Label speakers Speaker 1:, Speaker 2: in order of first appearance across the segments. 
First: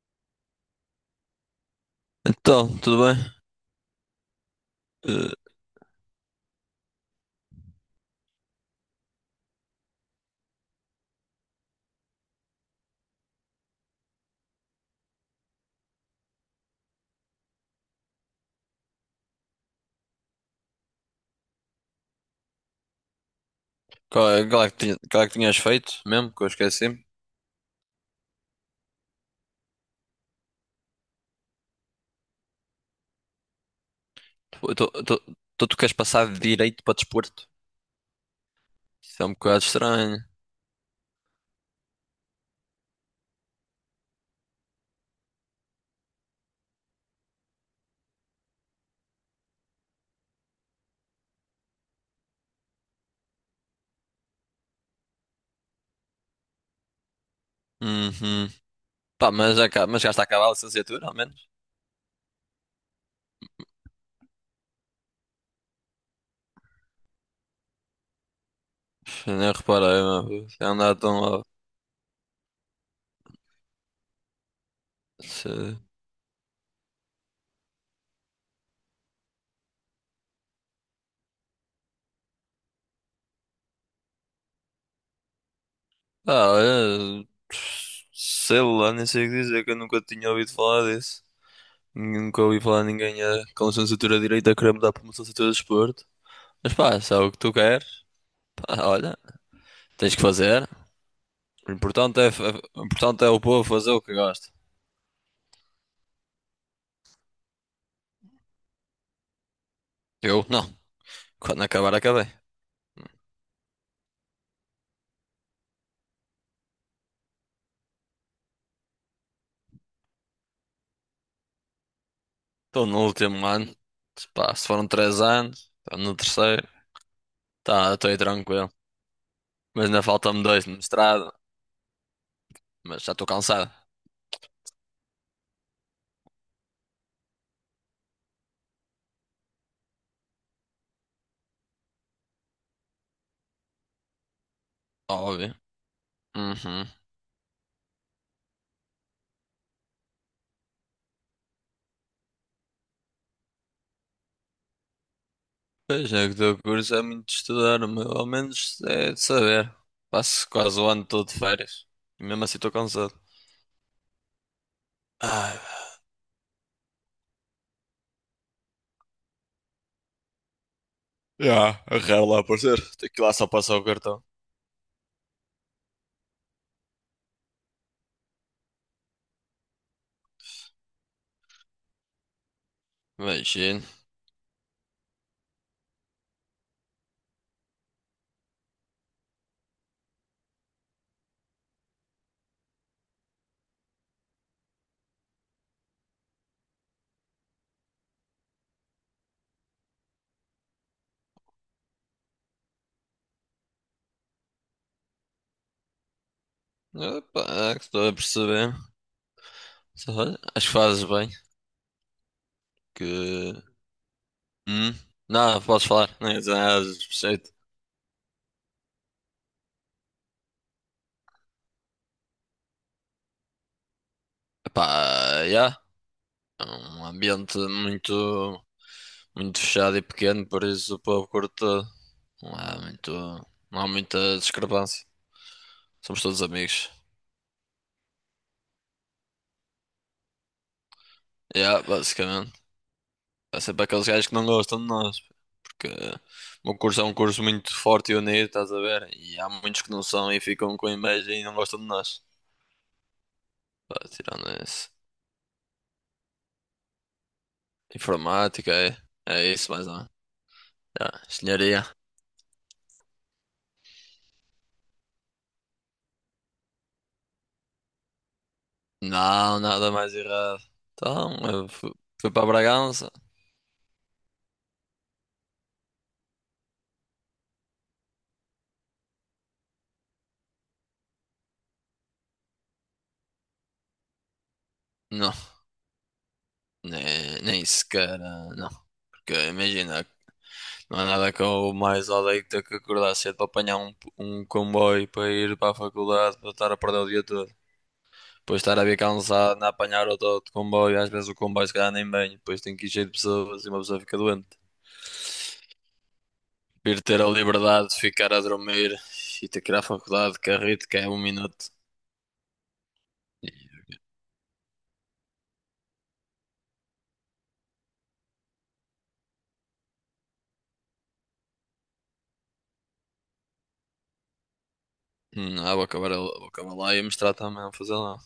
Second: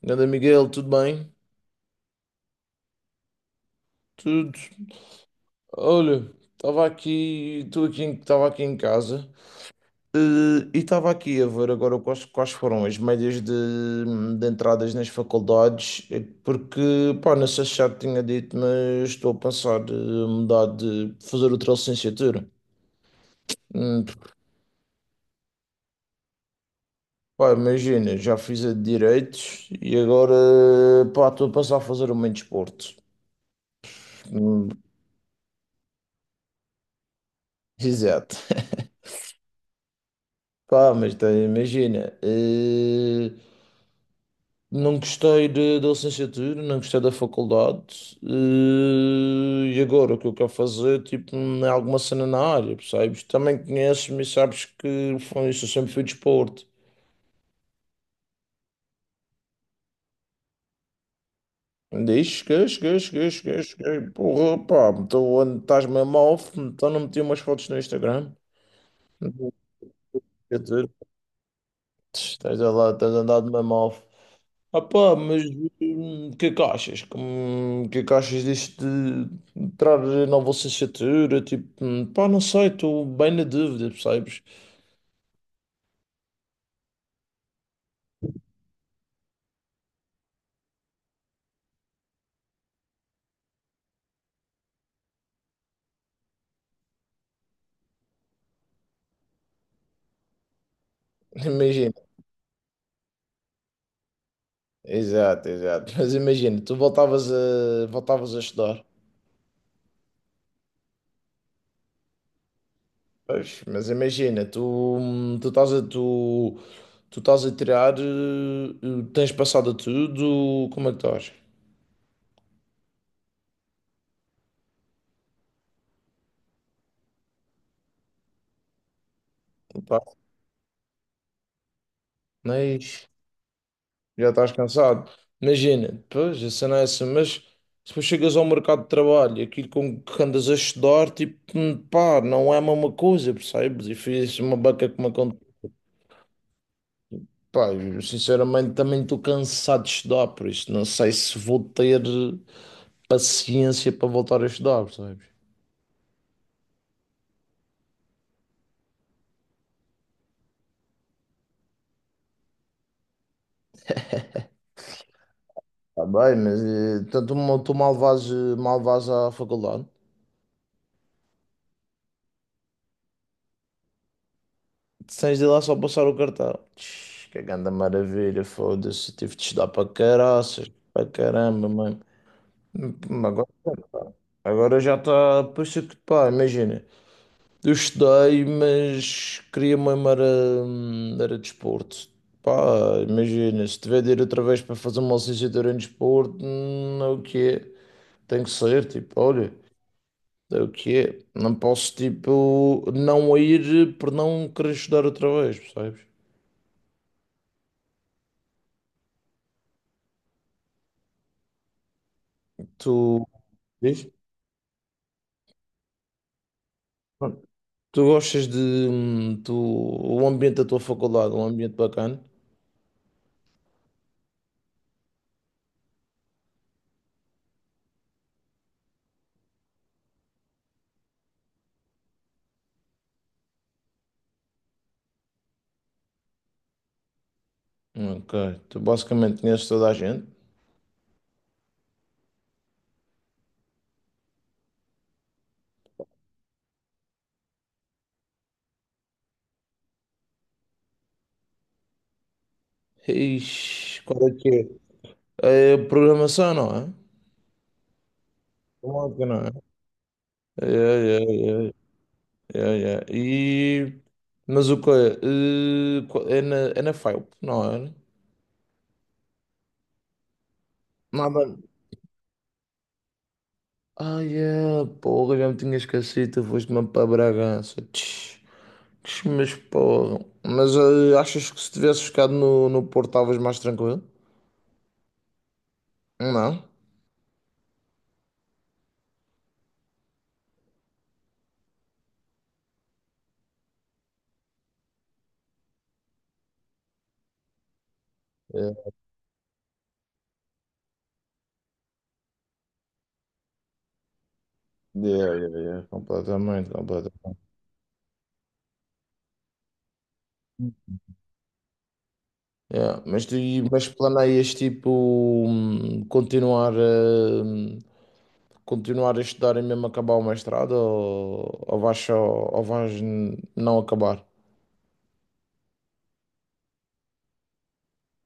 Speaker 1: Ganda Miguel, tudo bem?
Speaker 2: Então, tudo bem?
Speaker 1: Tudo.
Speaker 2: Eh,
Speaker 1: Olha, estava aqui em casa, eh, e estava aqui a ver agora quais foram as médias de entradas nas faculdades, porque, pá, não sei se já te tinha dito, mas estou a pensar mudar de fazer outra licenciatura. Hum,
Speaker 2: qual é que tinha- qual é que tinhas feito mesmo? Que eu esqueci.
Speaker 1: Pá, imagina, já fiz a de direitos e agora, pá, estou a pensar a fazer uma em desporto. Hum,
Speaker 2: Então tu queres passar de direito para desporto?
Speaker 1: Exato.
Speaker 2: Isso é um bocado estranho.
Speaker 1: Pá, mas tá, imagina. Não gostei da licenciatura, não gostei da faculdade, e agora o que eu quero fazer, tipo, é alguma cena na área, percebes? Também conheces-me e sabes que foi isso, eu sempre fui de esporte.
Speaker 2: Uhum. Pá, mas já está a acabar a licenciatura, ao menos.
Speaker 1: Diz, cheguei, porra, pá, então estás mesmo off, então não meti umas fotos no Instagram.
Speaker 2: Pff,
Speaker 1: Não tenho
Speaker 2: nem reparei, meu. Se
Speaker 1: licenciatura.
Speaker 2: andar tão lá.
Speaker 1: Estás a lá, estás andado mesmo off. Ah pá, mas
Speaker 2: Se...
Speaker 1: o que é que achas? O que é que achas disto de entrar na licenciatura? Tipo, pá, não sei, estou bem na dúvida, percebes?
Speaker 2: Ah, olha. Sei lá, nem sei o que dizer, que eu nunca tinha ouvido falar disso. Nunca ouvi falar de ninguém com licenciatura de direito a querer mudar para uma licenciatura de desporto. Mas pá, se é o que tu queres, pá, olha, tens que fazer. O
Speaker 1: Imagina,
Speaker 2: importante é o povo fazer o que gosta.
Speaker 1: exato, exato. Mas imagina, tu voltavas a estudar,
Speaker 2: Eu não. Quando acabar, acabei.
Speaker 1: pois, mas imagina, hum, tu estás a, tu, tu estás a tirar, tens passado a tudo, como é que estás?
Speaker 2: Estou no último ano. Se Pá, se foram 3 anos, estou no terceiro. Tá, estou aí tranquilo. Mas ainda faltam-me dois no mestrado.
Speaker 1: Pá,
Speaker 2: Mas já estou cansado.
Speaker 1: já estás cansado. Imagina, depois a cena é essa, mas depois chegas ao mercado de trabalho, e aquilo com que andas a estudar, tipo, pá, não é a mesma coisa, percebes? E fiz uma beca que me aconteceu.
Speaker 2: Óbvio. Uhum.
Speaker 1: Pá, eu, sinceramente também estou cansado de estudar, por isso não sei se vou ter paciência para voltar a estudar, percebes?
Speaker 2: Pois é, que o teu curso é muito estudar, mas ao menos é de saber. Passo quase o ano todo de férias. E mesmo assim estou cansado. ah
Speaker 1: Está bem, mas então tu, mal vais à faculdade.
Speaker 2: já, é raro lá aparecer. Tenho que ir lá só passar o cartão.
Speaker 1: Tens de lá só passar o cartão. Tch, que grande maravilha, foda-se. Tive de estudar para caraças, para caramba, mano. Hum, Agora,
Speaker 2: Imagino.
Speaker 1: agora já está. Puxa que pá, imagina. Eu estudei, mas queria mesmo era, era desporto. Pá, imagina, se tiver de ir outra vez para fazer uma licenciatura em desporto, é o que é. Tem que ser, tipo, olha, é o que é. Não posso, tipo, não ir por não querer estudar outra vez, percebes?
Speaker 2: Opa, é que estou a perceber. Acho que fazes bem.
Speaker 1: Tu.
Speaker 2: Que.
Speaker 1: Diz?
Speaker 2: Hum? Não, posso falar. Não ia dizer nada de especial.
Speaker 1: Pronto. Tu gostas de tu, o ambiente da tua faculdade, é um ambiente bacana?
Speaker 2: Epá, yeah. É um ambiente muito, muito fechado e pequeno, por isso o povo curte. Não há muito, não há muita discrepância. Somos todos amigos.
Speaker 1: Ok. Tu basicamente conheces toda a gente.
Speaker 2: Yeah, basicamente. Há sempre aqueles gajos que não gostam de nós, porque o meu curso é um curso muito forte e unido, estás a ver? E há muitos que não são e ficam com inveja e não gostam de nós. Pá,
Speaker 1: Ixi, qual é que
Speaker 2: tirando isso.
Speaker 1: é? É programação, não é?
Speaker 2: Informática, é,
Speaker 1: Informática, não
Speaker 2: é isso
Speaker 1: é?
Speaker 2: mais ou...
Speaker 1: É,
Speaker 2: Ah,
Speaker 1: é,
Speaker 2: senhoria,
Speaker 1: é, é, é. E mas o que é? É na FAUP, não é?
Speaker 2: não, nada mais errado. Então,
Speaker 1: Nada.
Speaker 2: eu fui para Bragança?
Speaker 1: Ai, é, porra, já me tinha esquecido, tu foste-me para Bragança. Tch. Mas porra. Mas achas que se tivesse ficado no Porto estavas mais tranquilo?
Speaker 2: Não,
Speaker 1: Não?
Speaker 2: nem sequer, não. Porque imagina, não há nada que eu mais odeio que ter que acordar cedo para apanhar um comboio para ir para a faculdade, para estar a perder o dia todo. Depois
Speaker 1: Yeah,
Speaker 2: estar a vir cansado, a apanhar outro comboio, às vezes o comboio se calhar nem bem, depois tem que ir cheio de pessoas e uma pessoa fica doente.
Speaker 1: yeah, yeah, yeah, completamente,
Speaker 2: Ir ter a
Speaker 1: completamente.
Speaker 2: liberdade de ficar a dormir e ter que ir à faculdade de carrito, que é 1 minuto.
Speaker 1: Yeah. Mas planeias tipo hum, continuar a, continuar a estudar e mesmo acabar o mestrado ou vais só, não acabar?
Speaker 2: Ah, vou acabar lá e a mostrar também a fazer lá.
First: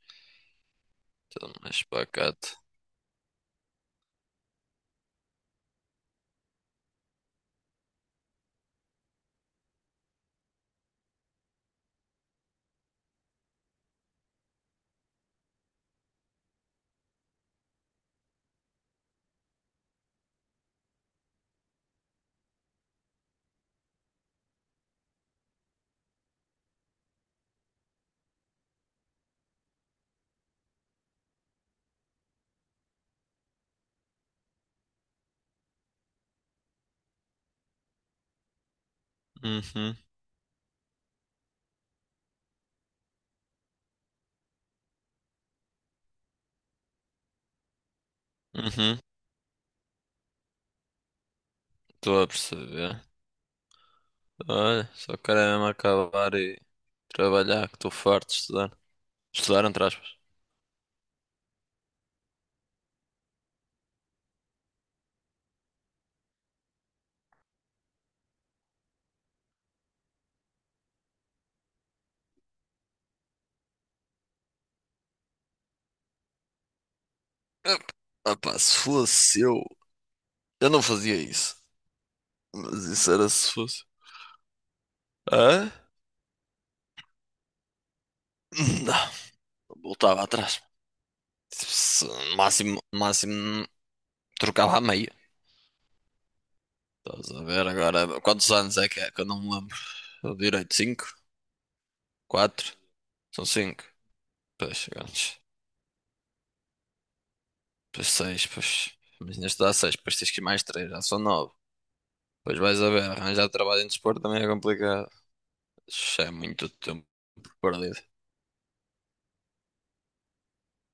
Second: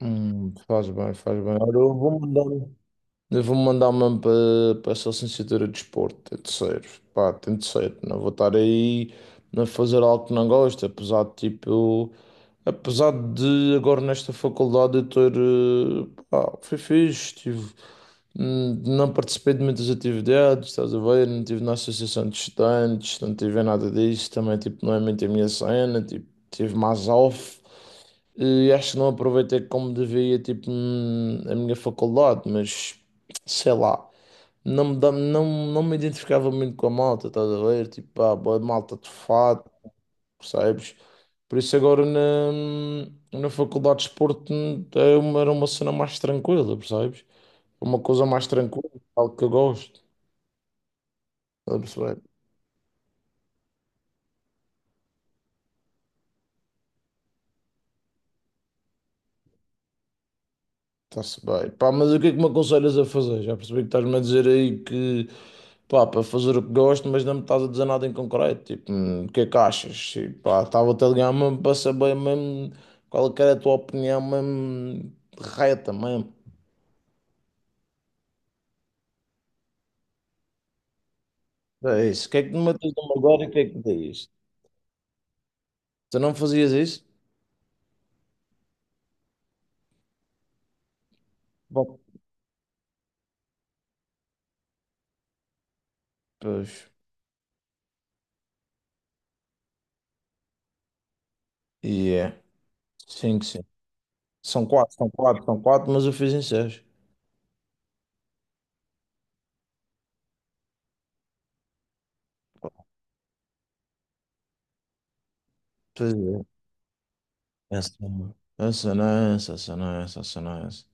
Speaker 1: Faz bem, faz
Speaker 2: Tudo
Speaker 1: bem. Olha,
Speaker 2: mais
Speaker 1: eu vou
Speaker 2: pacato.
Speaker 1: mandar. Eu vou mandar mesmo para essa licenciatura de desporto, tem de ser, pá, tem de ser. Não vou estar aí a fazer algo que não gosto, apesar de tipo, apesar de agora nesta faculdade eu ter, pá, foi fixe, tive, não participei de muitas atividades, estás a ver, não estive na associação de estudantes, não tive em nada disso, também tipo, não é muito a minha cena, tipo, tive mais off. E acho que não aproveitei como devia, tipo, a minha faculdade, mas sei lá, não me, dá- não, não me identificava muito com a malta, estás a ver? Tipo, ah, boa malta de fato,
Speaker 2: Uhum,
Speaker 1: percebes? Por isso agora na faculdade de desporto era uma cena mais tranquila, percebes? Uma coisa mais tranquila,
Speaker 2: uhum.
Speaker 1: algo que eu gosto. Está a perceber?
Speaker 2: Estou a perceber. Olha, só quero é mesmo acabar e trabalhar, que estou farto de estudar. Estudar, entre aspas.
Speaker 1: Está-se bem. Pá, mas o que é que me aconselhas a fazer? Já percebi que estás-me a dizer aí que pá, para fazer o que gosto, mas não me estás a dizer nada em concreto. Tipo, o que é que achas? E, pá, estava-te a ligar mesmo para saber mesmo qual é que era a tua opinião mesmo reta mesmo.
Speaker 2: Ah, ah, pá, se fosse eu, não fazia isso.
Speaker 1: É isso. O que é que me
Speaker 2: Mas
Speaker 1: matas
Speaker 2: isso
Speaker 1: numa
Speaker 2: era
Speaker 1: agora e o
Speaker 2: se
Speaker 1: que é que
Speaker 2: fosse.
Speaker 1: dizes?
Speaker 2: Hã?
Speaker 1: Tu não fazias isso?
Speaker 2: Não, voltava atrás.
Speaker 1: Bom,
Speaker 2: No máximo, no máximo, trocava a meia.
Speaker 1: pois.
Speaker 2: Estás a ver agora? Quantos anos é? Que eu não me lembro. Eu direito, cinco?
Speaker 1: E é.
Speaker 2: Quatro?
Speaker 1: Cinco,
Speaker 2: São
Speaker 1: sim.
Speaker 2: cinco.
Speaker 1: São
Speaker 2: Pois,
Speaker 1: quatro, são
Speaker 2: segundos.
Speaker 1: quatro, são quatro, mas eu fiz em seis.
Speaker 2: Pois seis, pois. Mas ainda estou seis, depois tens que ir mais três, já são nove. Depois vais a ver, arranjar trabalho em desporto também é complicado.
Speaker 1: Pois
Speaker 2: Isso é
Speaker 1: é.
Speaker 2: muito tempo
Speaker 1: Essa
Speaker 2: perdido.
Speaker 1: não é essa, não é essa, essa não é essa, essa não é essa.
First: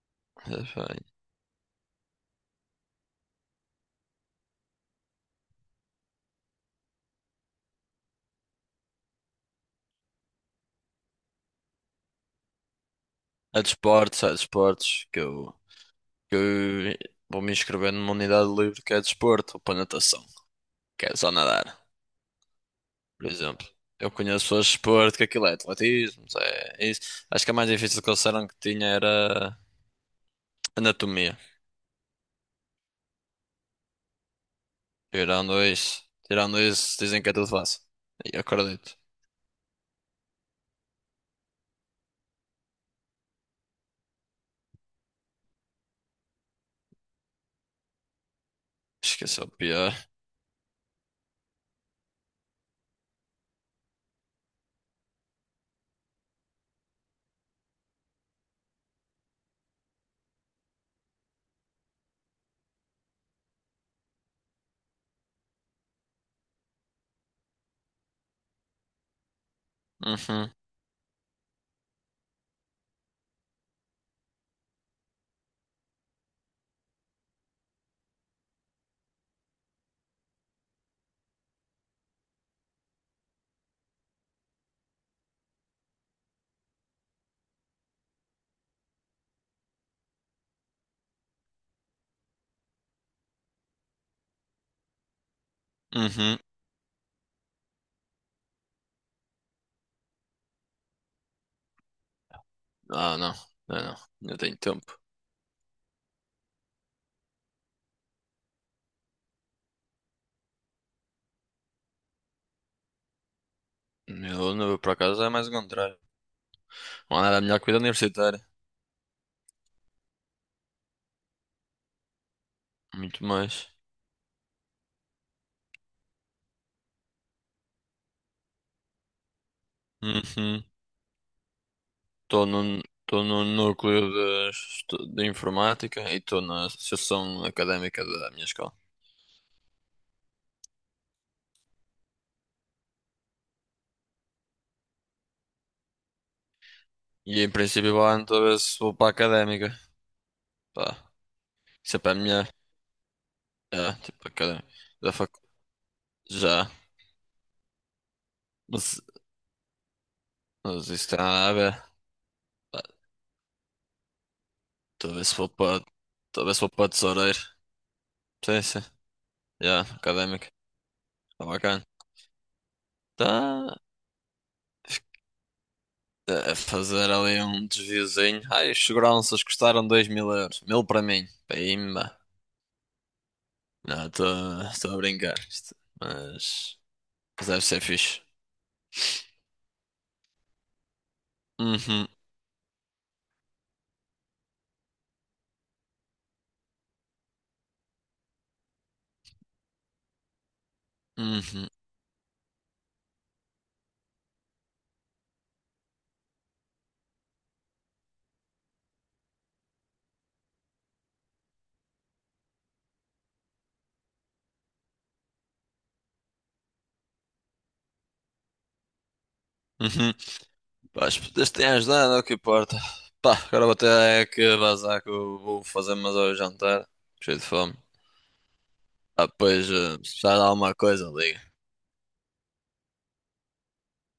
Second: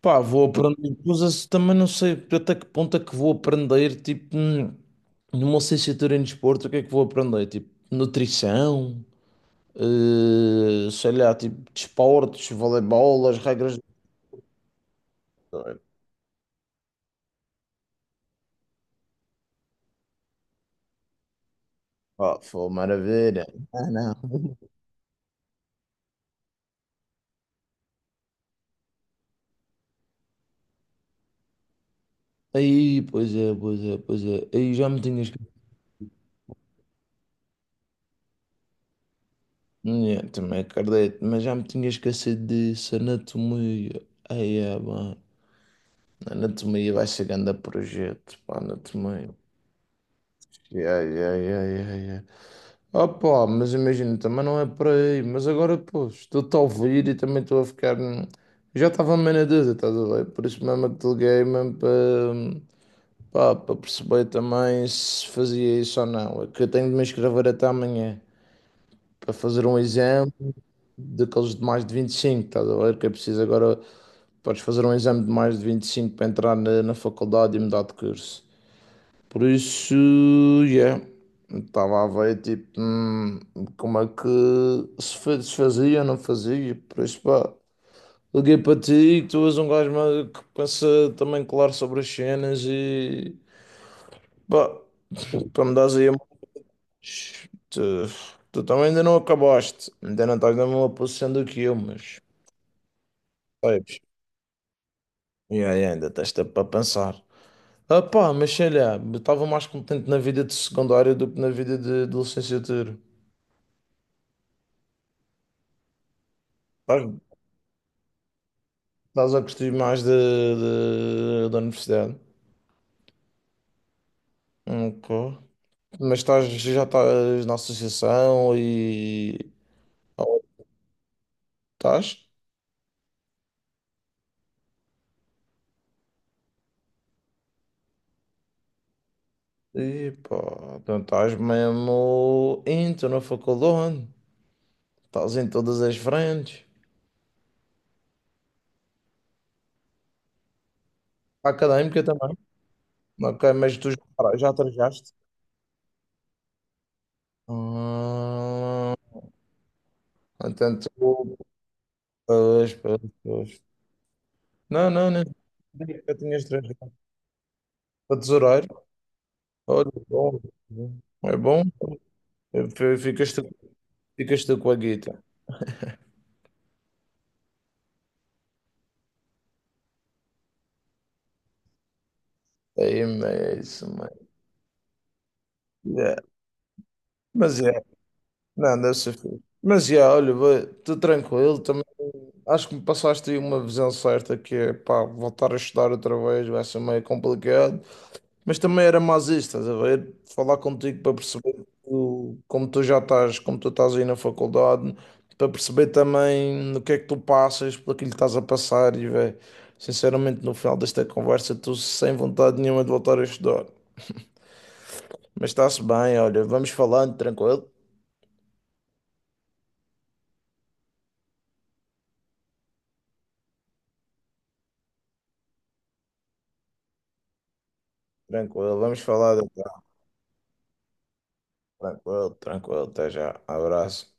Speaker 1: Pá, vou
Speaker 2: Mas,
Speaker 1: aprender
Speaker 2: bem,
Speaker 1: coisas, também não sei até que ponto é que vou aprender, tipo, numa licenciatura em desporto, o que é que vou aprender? Tipo, nutrição, sei lá, tipo, desportos, voleibol, as
Speaker 2: é
Speaker 1: regras.
Speaker 2: desportos, é desportos, que eu vou me inscrever numa unidade livre que é desporto, ou para natação, que é só nadar,
Speaker 1: Pá, foi
Speaker 2: por
Speaker 1: maravilha.
Speaker 2: exemplo.
Speaker 1: Ah,
Speaker 2: Eu
Speaker 1: não.
Speaker 2: conheço pessoas de desporto, que aquilo é atletismo, é isso. Acho que a mais difícil que eles disseram que tinha era anatomia.
Speaker 1: Aí, pois é, pois é, pois é. Aí já me tinha esquecido.
Speaker 2: Tirando isso, dizem que é tudo fácil. E eu acredito.
Speaker 1: Yeah, também acredito, mas já me tinha esquecido disso, anatomia. Aí, é, bom. Anatomia vai ser grande projeto, pá, anatomia.
Speaker 2: Esqueceu o pior.
Speaker 1: Yeah, yeah, yeah, yeah, yeah. Ah, pá, mas imagina, também não é por aí. Mas agora, pô, estou-te a ouvir e também estou a ficar. Já estava meio na dúvida, estás a ver? Por isso mesmo é que te liguei mesmo para perceber também se fazia isso ou não. É que eu tenho de me inscrever até amanhã para fazer um exame
Speaker 2: Uhum,
Speaker 1: daqueles de mais de 25, estás a ver? Que é preciso agora. Podes fazer um exame de mais de 25 para entrar na faculdade e mudar de curso. Por isso, yeah, estava a ver tipo como é que se fazia ou não fazia. Por isso, pá, liguei para ti, que tu és um gajo que pensa também claro sobre as cenas e pá, para me dares aí a
Speaker 2: uhum.
Speaker 1: mais. Tu também ainda não acabaste, ainda não estás na mesma posição do que eu, mas
Speaker 2: Ah, não, não,
Speaker 1: sabes,
Speaker 2: não. Eu tenho tempo.
Speaker 1: yeah, yeah, ainda tens tempo para pensar. Ah, pá, mas sei lá, estava mais contente na vida de secundária do que na vida de licenciatura.
Speaker 2: Meu número, por acaso, é mais o contrário.
Speaker 1: Pá,
Speaker 2: Mano, era a melhor que vida universitária.
Speaker 1: estás a curtir mais da universidade.
Speaker 2: Muito mais.
Speaker 1: Ok. Mas já estás na associação e. Ou
Speaker 2: Uhum.
Speaker 1: estás?
Speaker 2: Estou no núcleo de informática e estou na associação académica da minha escola.
Speaker 1: E pá, então estás mesmo into na faculdade. Estás em todas as frentes.
Speaker 2: E em princípio, vou lá então ver se vou para a académica. Pá, isso é
Speaker 1: Académica
Speaker 2: para a
Speaker 1: também.
Speaker 2: minha.
Speaker 1: Ok, mas
Speaker 2: É, tipo,
Speaker 1: já
Speaker 2: académica. Da
Speaker 1: trajaste?
Speaker 2: fac... Já.
Speaker 1: Ah,
Speaker 2: Não
Speaker 1: então
Speaker 2: existe
Speaker 1: tu.
Speaker 2: nada a ver.
Speaker 1: Pois,
Speaker 2: Pá,
Speaker 1: pois, pois. Não, não, não.
Speaker 2: Talvez se for para,
Speaker 1: Eu tinha
Speaker 2: talvez se for
Speaker 1: trajado.
Speaker 2: para tesoureiro.
Speaker 1: Para
Speaker 2: Sim,
Speaker 1: tesoureiro.
Speaker 2: sim. Já,
Speaker 1: Olha, bom.
Speaker 2: académico.
Speaker 1: É
Speaker 2: Está
Speaker 1: bom.
Speaker 2: bacana.
Speaker 1: Ficas tu,
Speaker 2: Tá
Speaker 1: ficas tu com a guita.
Speaker 2: a fazer ali um desviozinho. Ai, os seguranças custaram 2000 euros. 1000 para mim. Pimba.
Speaker 1: Aí mesmo,
Speaker 2: Não,
Speaker 1: mano.
Speaker 2: estou a brincar. Isto-
Speaker 1: Yeah.
Speaker 2: Mas, mas
Speaker 1: Mas
Speaker 2: deve ser
Speaker 1: é,
Speaker 2: fixe.
Speaker 1: não, deve ser fixe. Mas é, olha, estou tranquilo também.
Speaker 2: Uhum,
Speaker 1: Acho que me passaste aí uma visão certa que é, pá, voltar a estudar outra vez vai ser meio complicado. Mas também era mais isso, estás a ver? Falar contigo para perceber
Speaker 2: uhum,
Speaker 1: como tu já estás, como tu estás aí na faculdade, para perceber também no que é que tu passas, pelo que lhe estás a passar e, velho, sinceramente, no final desta conversa, estou sem vontade nenhuma de voltar a estudar. Mas está-se bem, olha, vamos falando, tranquilo?
Speaker 2: uhum. Pá, as putas têm ajudado, é o que importa. Pá, agora vou ter é que vazar que eu vou fazer mais ao jantar. Cheio de fome.
Speaker 1: Tranquilo, vamos
Speaker 2: Ah,
Speaker 1: falando
Speaker 2: pois,
Speaker 1: então.
Speaker 2: se precisar de alguma coisa, liga.
Speaker 1: Tranquilo, tranquilo, até já, abraço.